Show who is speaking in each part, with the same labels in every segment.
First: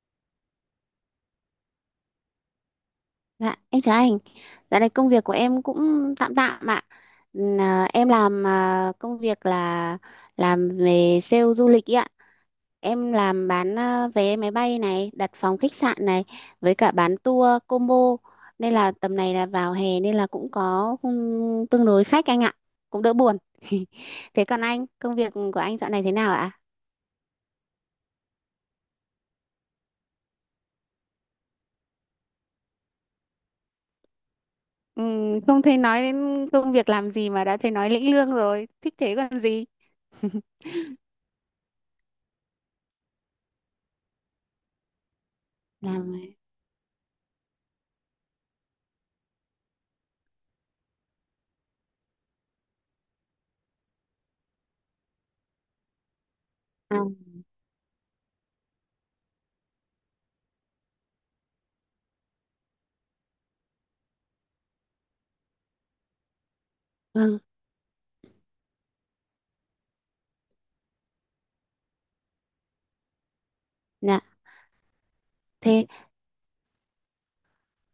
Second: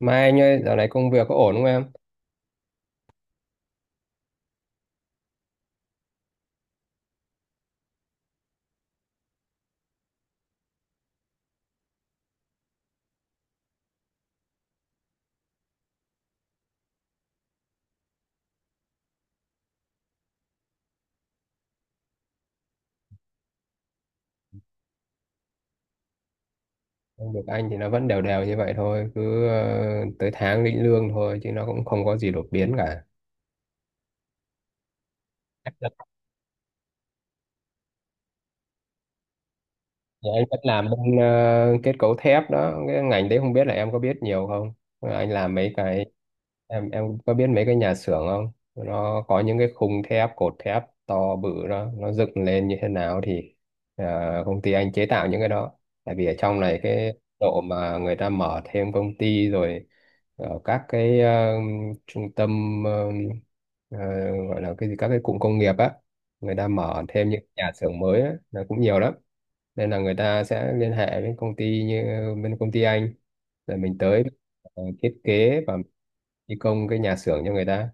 Speaker 1: Mà anh ơi, dạo này công việc có ổn không em?
Speaker 2: Dạ, em chào anh. Dạo này công việc của em cũng tạm tạm ạ. Là em làm à, Công việc là làm về sale du lịch ý ạ. Em làm bán vé máy bay này, đặt phòng khách sạn này với cả bán tour combo. Nên là tầm này là vào hè nên là cũng có tương đối khách anh ạ. Cũng đỡ buồn. Thế còn anh, công việc của anh dạo này thế nào ạ?
Speaker 1: Công việc anh thì nó vẫn đều đều như vậy thôi, cứ tới tháng lĩnh lương thôi, chứ nó cũng không có gì đột biến cả.
Speaker 2: Không thấy nói đến công việc làm gì mà đã thấy nói lĩnh lương rồi. Thích thế còn gì.
Speaker 1: Dạ, anh vẫn làm bên kết cấu thép đó, cái ngành đấy không biết là em có biết nhiều không. Anh làm mấy cái,
Speaker 2: Làm
Speaker 1: em có biết mấy cái nhà xưởng không, nó có những cái khung thép cột thép to bự đó nó dựng lên như thế nào thì ờ, công ty anh chế tạo những cái đó. Tại vì ở trong này,
Speaker 2: à,
Speaker 1: cái độ mà người ta mở thêm công ty rồi ở các cái trung tâm, ờ, gọi là cái gì, các cái cụm công nghiệp á, người ta mở thêm
Speaker 2: Vâng,
Speaker 1: những nhà xưởng mới á, là cũng nhiều lắm, nên là người ta sẽ liên hệ với công ty như bên công ty anh, rồi mình
Speaker 2: dạ.
Speaker 1: tới thiết kế và
Speaker 2: Thế
Speaker 1: thi công cái nhà xưởng cho người ta.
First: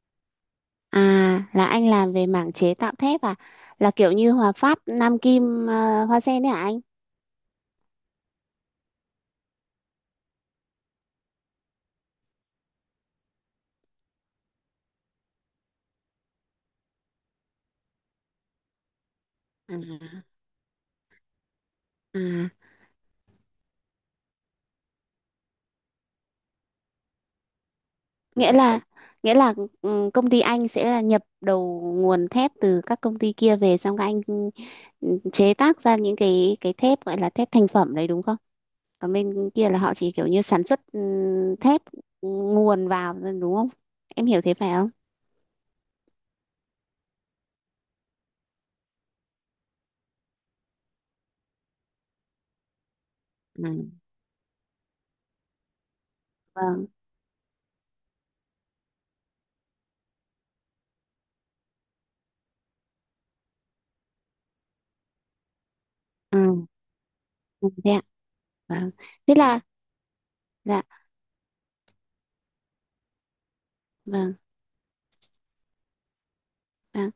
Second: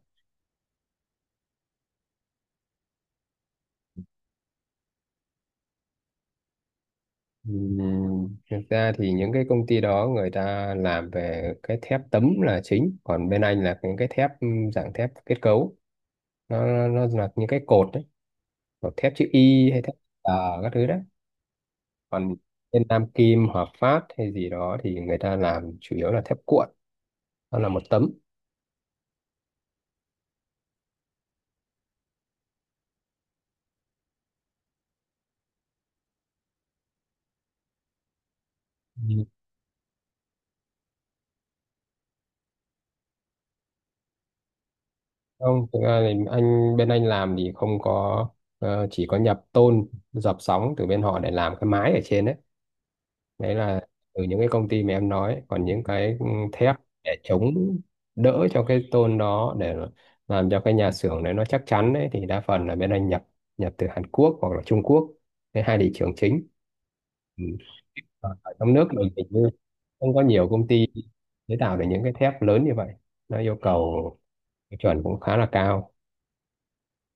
Speaker 2: à, là anh làm về mảng chế tạo thép à? Là kiểu như Hòa Phát, Nam Kim, Hoa Sen đấy hả anh?
Speaker 1: Thực ra thì những cái công ty đó người ta làm về cái thép tấm là chính, còn bên anh là những cái thép dạng thép kết cấu, nó là những cái cột đấy, hoặc thép chữ Y
Speaker 2: À,
Speaker 1: hay thép tờ, các thứ đấy.
Speaker 2: à.
Speaker 1: Còn bên Nam Kim, Hòa Phát hay gì đó thì người ta làm chủ yếu là thép cuộn, nó là một tấm.
Speaker 2: Nghĩa là nghĩa là công ty anh sẽ là nhập đầu nguồn thép từ các công ty kia về, xong các anh chế tác ra những cái thép gọi là thép thành phẩm đấy đúng không? Còn
Speaker 1: Ừ,
Speaker 2: bên kia là họ chỉ kiểu như sản xuất thép nguồn vào thôi, đúng không? Em hiểu thế phải không?
Speaker 1: không, thực ra thì anh, bên anh làm thì không có, chỉ có nhập tôn dập sóng từ bên họ để làm cái mái ở trên đấy, đấy là
Speaker 2: Ừ.
Speaker 1: từ những cái công ty mà em nói. Còn những cái thép
Speaker 2: Vâng.
Speaker 1: để chống đỡ cho cái tôn đó để làm cho cái nhà xưởng đấy nó chắc chắn đấy, thì đa phần là bên anh nhập, nhập từ Hàn Quốc hoặc là Trung Quốc, cái hai thị trường chính.
Speaker 2: Ừ.
Speaker 1: Ừ.
Speaker 2: Ừ, thế ạ.
Speaker 1: Còn ở trong nước
Speaker 2: Vâng.
Speaker 1: mình hình
Speaker 2: Thế
Speaker 1: như
Speaker 2: là.
Speaker 1: không có nhiều công
Speaker 2: Dạ,
Speaker 1: ty chế tạo được những cái thép lớn như vậy, nó yêu cầu
Speaker 2: vâng,
Speaker 1: cái chuẩn cũng khá là cao.
Speaker 2: vâng.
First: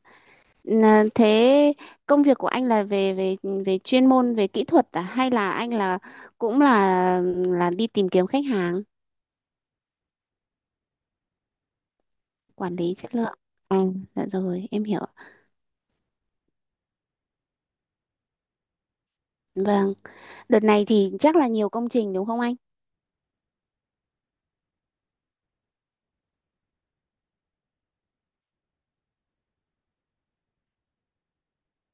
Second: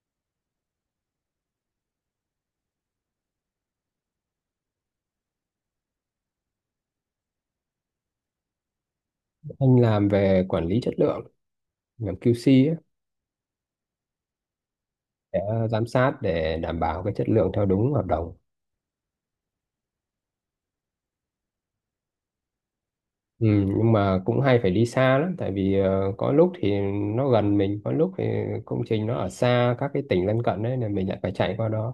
Speaker 2: Là thế công việc của anh là về về về chuyên môn về kỹ thuật à, hay là anh là cũng là đi tìm kiếm khách hàng,
Speaker 1: Anh làm về quản lý chất lượng, làm QC ấy,
Speaker 2: quản lý chất lượng? À, dạ rồi, em hiểu.
Speaker 1: để giám sát để đảm bảo cái chất lượng theo đúng hợp đồng.
Speaker 2: Vâng, đợt này thì chắc là nhiều công trình đúng không anh?
Speaker 1: Ừ, nhưng mà cũng hay phải đi xa lắm, tại vì có lúc thì nó gần mình, có lúc thì công trình nó ở xa, các cái tỉnh lân cận đấy, nên mình lại phải chạy qua đó.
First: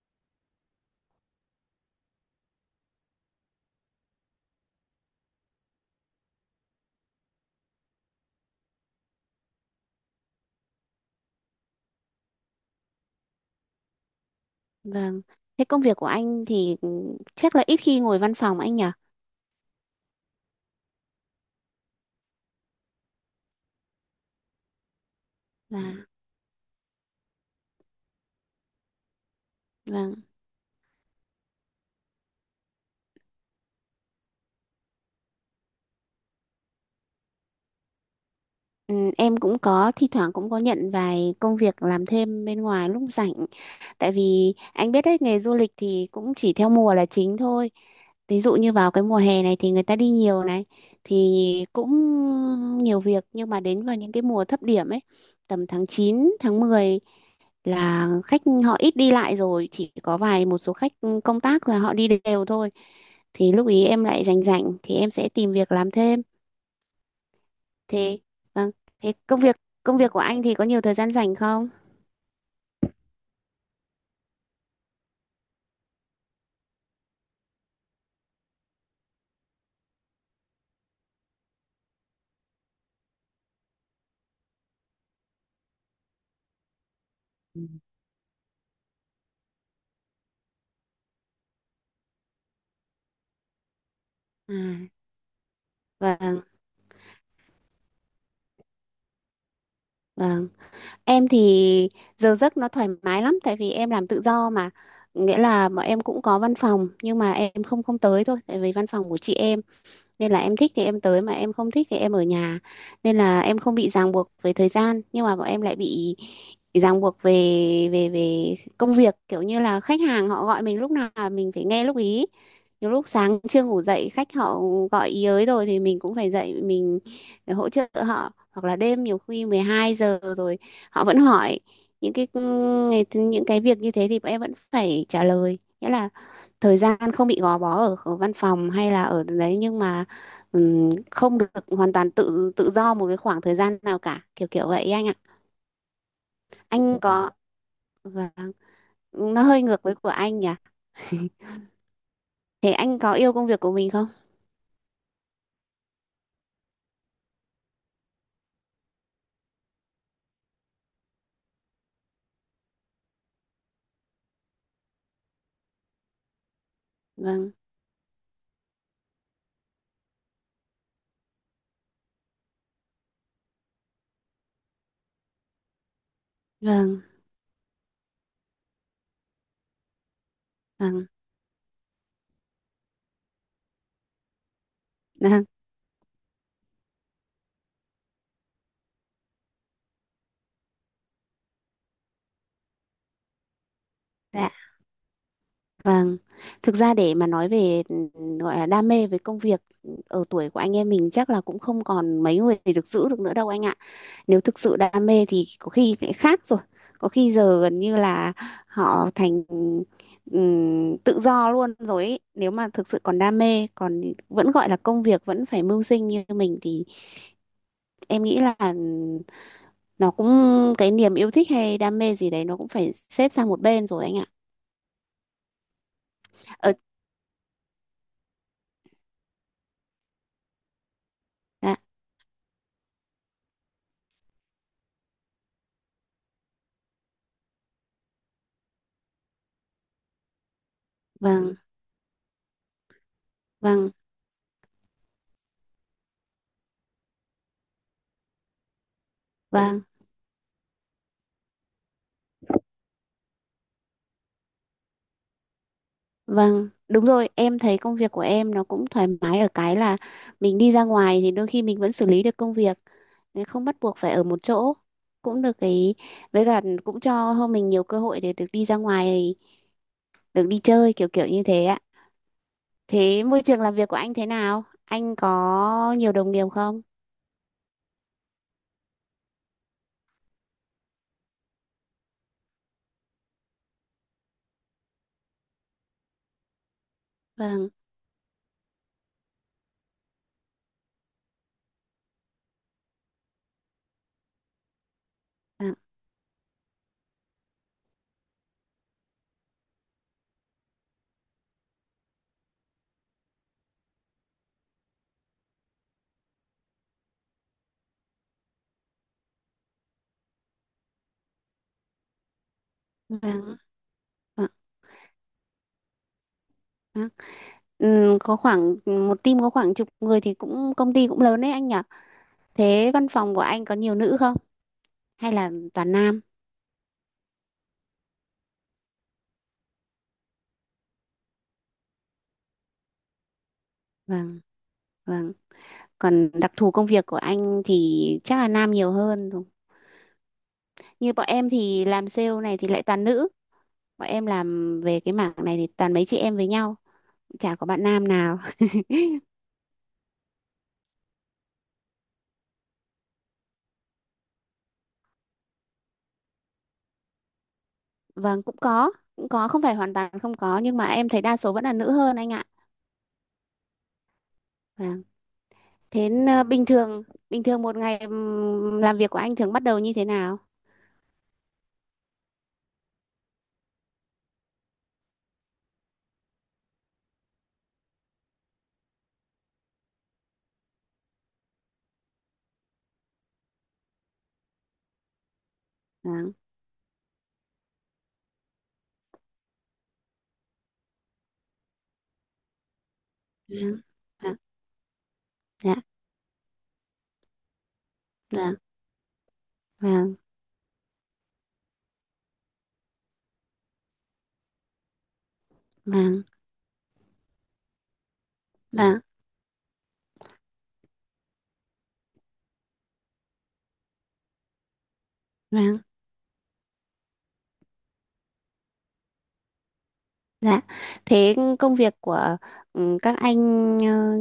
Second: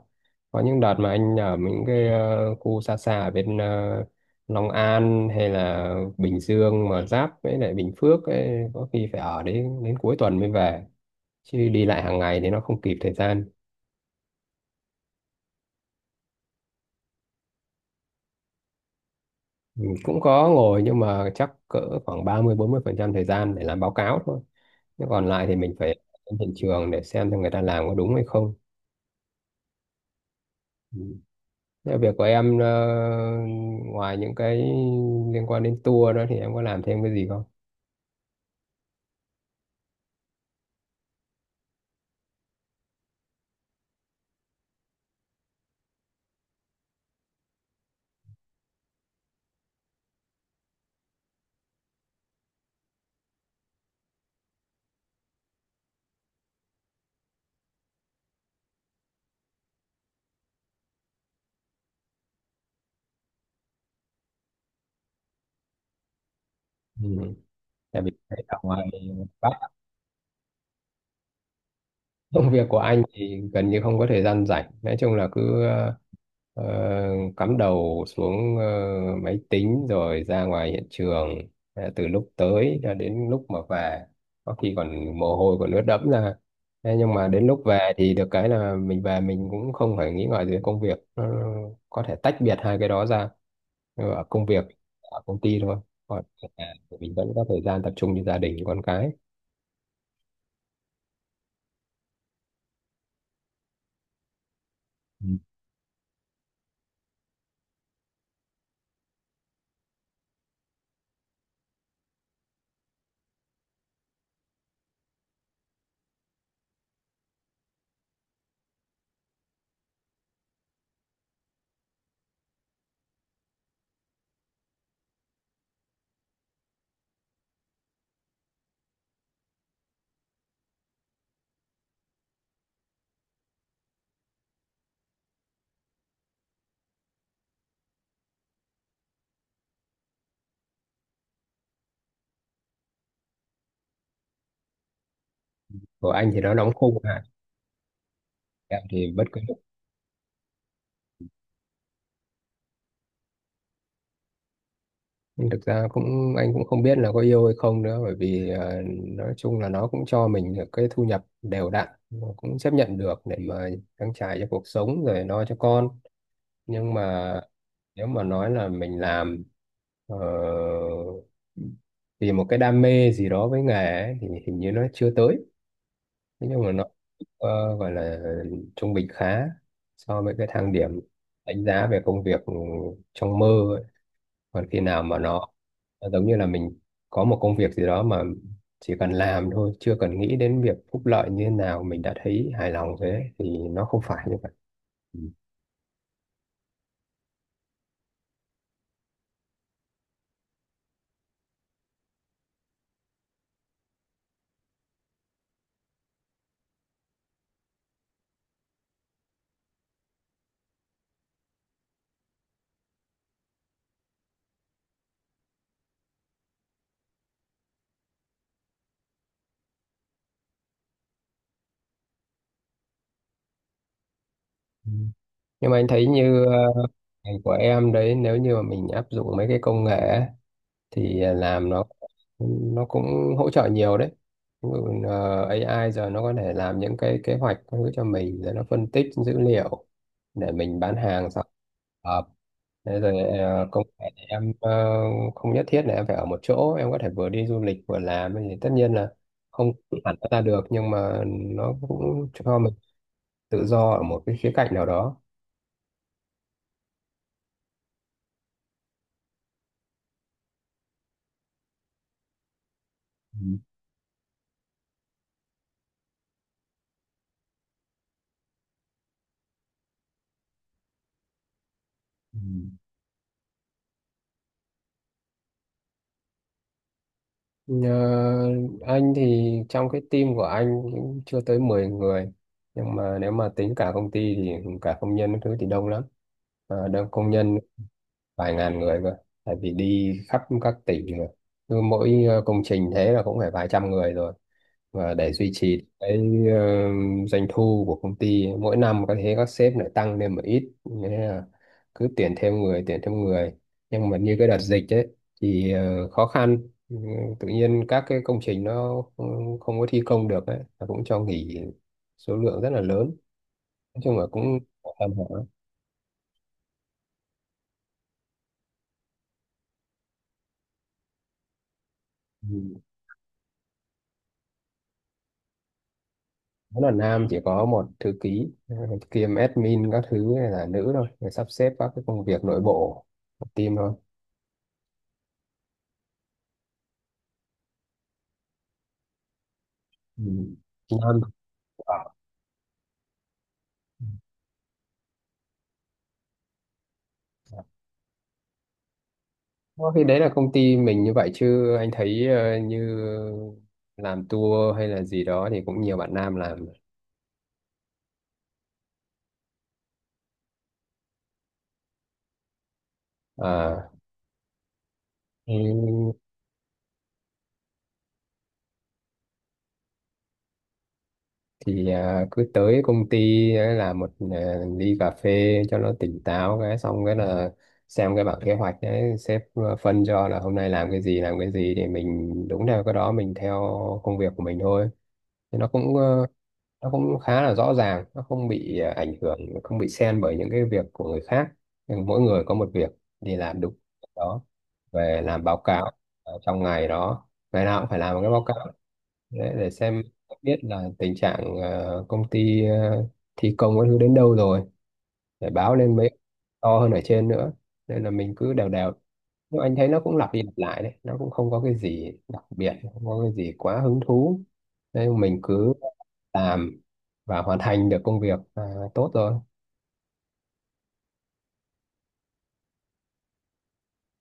Speaker 1: Có những đợt mà anh ở những cái khu xa xa ở bên Long An hay là Bình Dương mà giáp với lại Bình Phước ấy, có khi phải ở đến đến cuối tuần mới về, chứ đi lại hàng ngày thì nó không kịp thời gian.
Speaker 2: Vâng. Thế công việc của anh thì chắc là ít khi ngồi văn phòng anh nhỉ?
Speaker 1: Ừ, cũng có ngồi nhưng mà chắc cỡ khoảng ba mươi bốn mươi phần trăm thời gian để làm báo cáo thôi. Thế còn lại thì mình
Speaker 2: Và
Speaker 1: phải đến hiện trường để xem người ta làm có đúng hay không.
Speaker 2: vâng.
Speaker 1: Ừ. Thế việc của em ngoài những cái liên quan đến tour đó thì em có làm thêm cái gì không?
Speaker 2: Ừ, em cũng có thi thoảng cũng có nhận vài công việc làm thêm bên ngoài lúc rảnh. Tại vì anh biết đấy, nghề du lịch thì cũng chỉ theo mùa là chính thôi. Ví dụ như vào cái mùa hè này thì người ta đi nhiều này thì cũng nhiều việc, nhưng mà đến vào những cái mùa thấp điểm ấy, tầm tháng 9 tháng 10 là khách họ ít đi lại rồi, chỉ có vài một số khách công tác là họ đi đều thôi, thì lúc ý em lại rảnh rảnh thì em sẽ tìm việc làm thêm.
Speaker 1: Ừ. Tại vì
Speaker 2: Thế,
Speaker 1: ở
Speaker 2: vâng,
Speaker 1: ngoài,
Speaker 2: thế công việc của anh thì có nhiều thời gian rảnh không?
Speaker 1: công việc của anh thì gần như không có thời gian rảnh, nói chung là cứ ờ, cắm đầu xuống máy tính rồi ra ngoài hiện trường. Ờ, từ lúc tới cho đến lúc mà về, có khi còn mồ hôi còn ướt đẫm ra. Thế nhưng mà đến lúc
Speaker 2: Ừ.
Speaker 1: về thì được cái là mình về mình cũng không phải nghĩ ngợi về công việc. Nó có thể tách biệt hai cái đó ra, ở công
Speaker 2: À,
Speaker 1: việc, ở công ty thôi, còn
Speaker 2: vâng,
Speaker 1: ở nhà thì mình vẫn có thời gian tập trung cho gia đình con cái.
Speaker 2: vâng. Em thì giờ giấc nó thoải mái lắm, tại vì em làm tự do mà,
Speaker 1: Ừ,
Speaker 2: nghĩa là bọn em cũng có văn phòng nhưng mà em không không tới thôi, tại vì văn phòng của chị em, nên là em thích thì em tới mà em không thích thì em ở nhà, nên là em không bị ràng buộc với thời gian, nhưng mà bọn em lại bị ràng buộc về về về công việc, kiểu như là khách hàng họ gọi mình lúc nào mình phải nghe lúc ý. Nhiều lúc sáng chưa ngủ dậy khách họ gọi ý ới rồi thì mình cũng phải dậy mình để hỗ trợ họ, hoặc là đêm nhiều khi 12 giờ rồi họ vẫn hỏi những cái việc như thế thì bọn em vẫn phải trả lời, nghĩa là thời gian không bị gò bó ở, ở văn phòng hay là ở đấy, nhưng mà không được hoàn toàn tự tự do một cái khoảng thời gian nào cả, kiểu kiểu vậy ấy anh ạ.
Speaker 1: của anh thì nó đóng khung
Speaker 2: Anh
Speaker 1: ha,
Speaker 2: có Vâng,
Speaker 1: em thì bất cứ.
Speaker 2: nó hơi ngược với của anh nhỉ. Thế anh có yêu công việc của mình không?
Speaker 1: Nhưng thực ra cũng, anh cũng không biết là có yêu hay không nữa, bởi vì nói chung là nó cũng cho mình được cái thu nhập đều đặn, nó cũng chấp nhận được để mà trang trải cho cuộc sống rồi lo cho con. Nhưng mà
Speaker 2: Vâng,
Speaker 1: nếu mà nói là mình làm ờ, vì một cái đam mê gì đó với nghề ấy, thì hình như nó chưa tới. Thế nhưng mà nó
Speaker 2: vâng,
Speaker 1: gọi là trung bình khá so với cái thang điểm
Speaker 2: vâng,
Speaker 1: đánh giá về công việc trong mơ. Còn khi nào mà
Speaker 2: vâng.
Speaker 1: nó giống như là mình có một công việc gì đó mà chỉ cần làm thôi, chưa cần nghĩ đến việc phúc lợi như thế nào mình đã thấy hài lòng rồi, đấy thì nó không phải như
Speaker 2: Dạ.
Speaker 1: vậy. Ừ.
Speaker 2: Vâng. Thực ra để mà nói về gọi là đam mê với công việc, ở tuổi của anh em mình chắc là cũng không còn mấy người được giữ được nữa đâu anh ạ. Nếu thực sự đam mê thì có khi lại khác rồi, có khi giờ gần như là họ thành tự do luôn rồi ấy. Nếu mà thực sự còn đam mê, còn vẫn gọi là công việc vẫn phải mưu sinh như mình thì em nghĩ là nó cũng, cái niềm yêu thích hay đam mê gì đấy nó cũng phải xếp sang một bên rồi anh ạ.
Speaker 1: Ừ, nhưng mà anh thấy như
Speaker 2: ờ
Speaker 1: ngành của em đấy, nếu như mà mình áp dụng mấy cái công nghệ ấy, thì làm
Speaker 2: dạ,
Speaker 1: nó cũng hỗ trợ nhiều đấy. Ví dụ, AI giờ nó có thể làm những cái kế hoạch các thứ cho mình, rồi nó phân tích dữ liệu để mình bán hàng sau
Speaker 2: vâng,
Speaker 1: hợp. Thế rồi công
Speaker 2: vâng,
Speaker 1: nghệ em, không nhất thiết là em phải ở một chỗ, em có thể vừa đi du lịch vừa làm, thì tất nhiên là không
Speaker 2: vâng.
Speaker 1: hẳn nó ra được, nhưng mà nó cũng cho mình tự do ở một cái khía cạnh nào đó.
Speaker 2: Vâng đúng rồi, em thấy công việc của em nó cũng thoải mái ở cái là mình đi ra ngoài thì đôi khi mình vẫn xử lý được công việc. Nên
Speaker 1: Ừ.
Speaker 2: không bắt buộc phải ở một chỗ, cũng được cái với cả cũng cho hơn mình nhiều cơ hội để được đi ra ngoài, được đi chơi, kiểu kiểu như thế ạ.
Speaker 1: Ừ.
Speaker 2: Thế môi trường làm việc của anh thế nào, anh có nhiều đồng nghiệp không?
Speaker 1: Ờ, anh thì trong cái team của anh cũng chưa tới 10 người, nhưng mà nếu mà tính cả công ty thì cả công nhân các thứ thì đông lắm. Ờ, đông công nhân,
Speaker 2: Vâng,
Speaker 1: vài ngàn người cơ, tại vì đi khắp các tỉnh rồi, cứ mỗi công trình thế là cũng phải vài trăm người rồi, và để duy
Speaker 2: vâng,
Speaker 1: trì cái ờ, doanh thu của công ty mỗi năm có thế, các sếp lại tăng lên một ít nên là cứ tuyển thêm người, tuyển thêm người. Nhưng mà như cái đợt dịch ấy thì khó khăn. Ừ, tự nhiên các cái công trình nó không có thi công được ấy, nó cũng cho nghỉ số lượng rất là lớn,
Speaker 2: vâng,
Speaker 1: nói chung là
Speaker 2: vâng,
Speaker 1: cũng tạm
Speaker 2: vâng. Ừ, có khoảng một team có khoảng chục người thì cũng, công ty cũng lớn đấy anh nhỉ.
Speaker 1: ổn.
Speaker 2: Thế văn phòng của anh có nhiều nữ không hay là toàn nam?
Speaker 1: Nó là nam, chỉ có một thư ký kiêm admin các thứ này là nữ thôi, để sắp xếp các cái công việc nội bộ của team thôi.
Speaker 2: Vâng. Vâng. Còn đặc thù công việc của anh thì chắc là nam nhiều hơn.
Speaker 1: Ừ.
Speaker 2: Như
Speaker 1: nam
Speaker 2: bọn em thì
Speaker 1: ở
Speaker 2: làm sale này thì lại toàn nữ. Bọn em làm về cái mảng này thì toàn mấy chị em với nhau, chả có bạn nam nào.
Speaker 1: Ờ, thì đấy là công ty mình như vậy, chứ anh thấy như làm tour hay là gì đó thì cũng nhiều bạn nam làm.
Speaker 2: Vâng, cũng có, không phải hoàn toàn không có nhưng mà em thấy đa số vẫn là nữ hơn anh ạ.
Speaker 1: À,
Speaker 2: Vâng. Thế bình thường, một ngày làm việc của anh thường bắt đầu như thế nào?
Speaker 1: thì cứ tới công ty ấy là một ly cà phê cho nó tỉnh táo, cái xong cái là xem cái bảng kế hoạch đấy sếp phân cho là hôm nay làm cái gì làm cái gì, thì mình đúng theo cái đó mình theo công việc của mình thôi. Thì nó cũng
Speaker 2: Vâng.
Speaker 1: nó cũng khá là rõ ràng, nó không bị ảnh hưởng, không bị xen bởi những cái việc của người khác. Nhưng mỗi người có một việc thì làm đúng
Speaker 2: Vâng. Vâng.
Speaker 1: đó, về làm báo
Speaker 2: Dạ.
Speaker 1: cáo trong ngày đó, ngày nào cũng phải làm một cái báo
Speaker 2: Vâng.
Speaker 1: cáo để xem
Speaker 2: Vâng.
Speaker 1: biết là tình trạng công ty, thi công các thứ đến đâu rồi, để báo lên mấy
Speaker 2: Vâng.
Speaker 1: to hơn ở trên nữa, nên là mình cứ đều đều.
Speaker 2: Vâng.
Speaker 1: Nhưng anh thấy nó cũng lặp đi lặp lại đấy, nó cũng không có cái gì đặc biệt, không có cái gì quá hứng thú, nên mình cứ
Speaker 2: Vâng.
Speaker 1: làm và hoàn thành được công việc là tốt rồi.
Speaker 2: Dạ, thế công việc của các anh ờ,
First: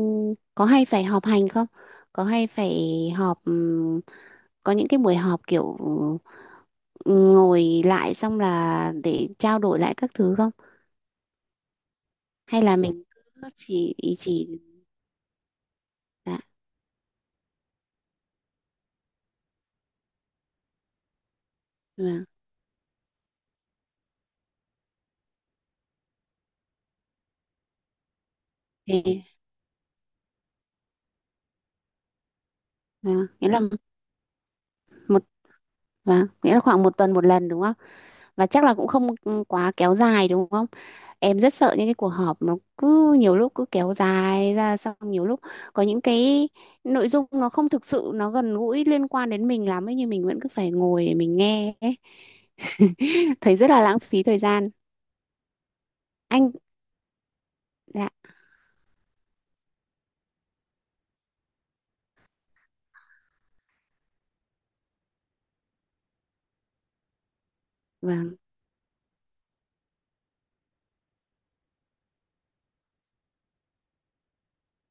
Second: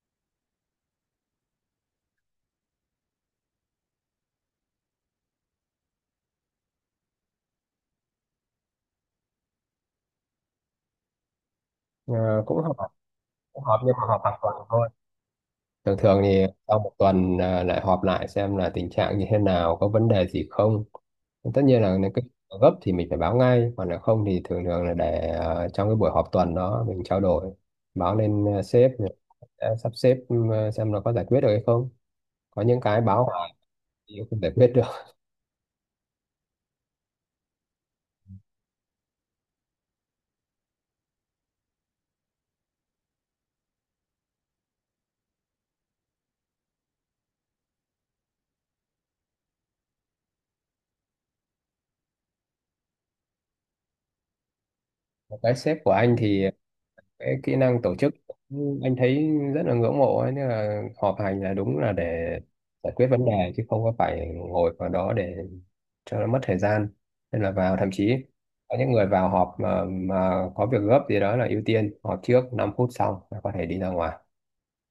Speaker 2: có hay phải họp hành không? Có hay phải họp, có những cái buổi họp kiểu ừ, ngồi lại xong là để trao đổi lại các thứ không?
Speaker 1: Ờ, cũng
Speaker 2: Hay
Speaker 1: họp,
Speaker 2: là mình cứ
Speaker 1: cũng họp
Speaker 2: chỉ
Speaker 1: nhưng mà họp hàng
Speaker 2: chỉ
Speaker 1: tuần thôi. Thường thường
Speaker 2: dạ,
Speaker 1: thì sau một tuần lại họp lại xem là tình trạng như thế nào, có vấn đề gì không. Tất nhiên là, ừ, nếu cái
Speaker 2: vâng.
Speaker 1: gấp thì mình phải báo ngay, còn nếu không thì thường thường là để trong cái buổi họp tuần đó mình trao đổi, báo lên sếp thì
Speaker 2: Thế
Speaker 1: sẽ sắp xếp, ừ, xem nó có giải quyết được hay không. Có những cái báo
Speaker 2: vâng, nghĩa
Speaker 1: hoài
Speaker 2: là
Speaker 1: thì không giải quyết được.
Speaker 2: một vâng, nghĩa là khoảng một tuần một lần đúng không? Và chắc là cũng không quá kéo dài đúng không? Em rất sợ những cái cuộc họp nó cứ nhiều lúc cứ kéo dài ra, xong nhiều lúc có những cái nội dung nó không thực sự nó gần gũi liên quan đến mình lắm ấy, nhưng mình vẫn cứ phải ngồi để mình nghe ấy. Thấy rất là lãng phí thời gian.
Speaker 1: Cái sếp của anh thì
Speaker 2: Anh
Speaker 1: cái kỹ năng tổ
Speaker 2: dạ,
Speaker 1: chức, anh thấy rất là ngưỡng mộ ấy, nên là họp hành là đúng là để giải quyết vấn đề chứ không có phải ngồi vào đó để cho nó mất thời gian. Nên là vào, thậm chí
Speaker 2: vâng,
Speaker 1: có những người vào họp mà có việc gấp gì đó là ưu tiên họp trước 5 phút, xong là có thể đi ra ngoài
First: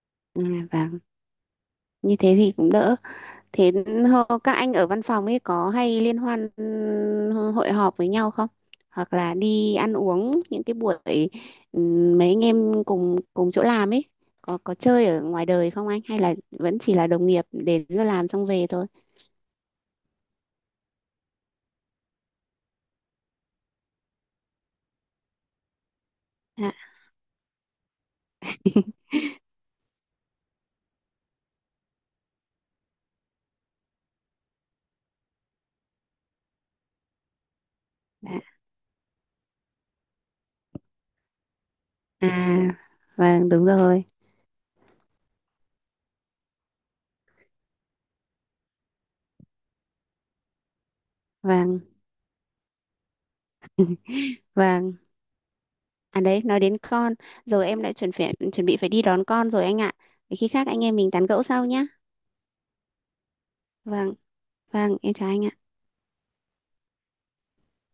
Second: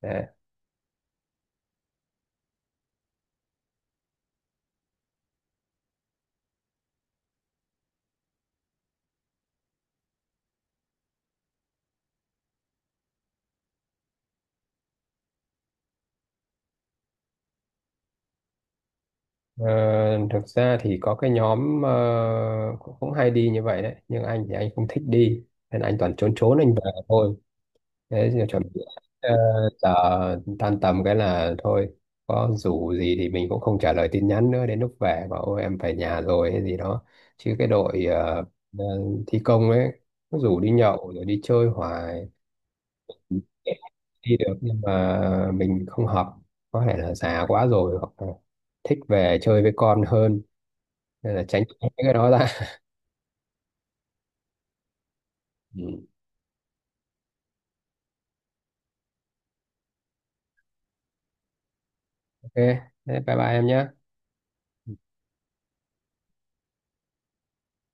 Speaker 1: đấy.
Speaker 2: à, vâng, như thế thì cũng đỡ. Thế các anh ở văn phòng ấy có hay liên hoan, hội họp với nhau không? Hoặc là đi ăn uống những cái buổi, mấy anh em cùng cùng chỗ làm ấy, có chơi ở ngoài đời không anh, hay là vẫn chỉ là đồng nghiệp đến giờ làm xong về thôi?
Speaker 1: Ờ, thực ra thì có cái nhóm cũng, cũng hay đi như vậy đấy, nhưng anh thì anh không thích đi nên anh toàn trốn, trốn
Speaker 2: Dạ,
Speaker 1: anh về thôi. Thế thì chuẩn bị ờ, giờ tan tầm cái là thôi, có rủ gì thì mình cũng không trả lời tin nhắn nữa, đến lúc về bảo ôi em về nhà rồi hay gì đó. Chứ cái đội
Speaker 2: dạ.
Speaker 1: ờ, thi công ấy, nó rủ đi nhậu rồi đi chơi
Speaker 2: À,
Speaker 1: hoài,
Speaker 2: vâng đúng rồi.
Speaker 1: đi được nhưng mà mình không hợp, có thể là già quá rồi, hoặc là thích về chơi với con hơn, nên là tránh
Speaker 2: Vâng,
Speaker 1: cái đó ra.
Speaker 2: vâng.
Speaker 1: Ừ.
Speaker 2: À đấy, nói đến con, giờ em lại chuẩn bị phải đi đón con rồi anh ạ. Để khi khác anh em mình tán gẫu sau nhá.
Speaker 1: Ok, thế bye bye em nhé.
Speaker 2: Vâng, vâng, em chào anh ạ.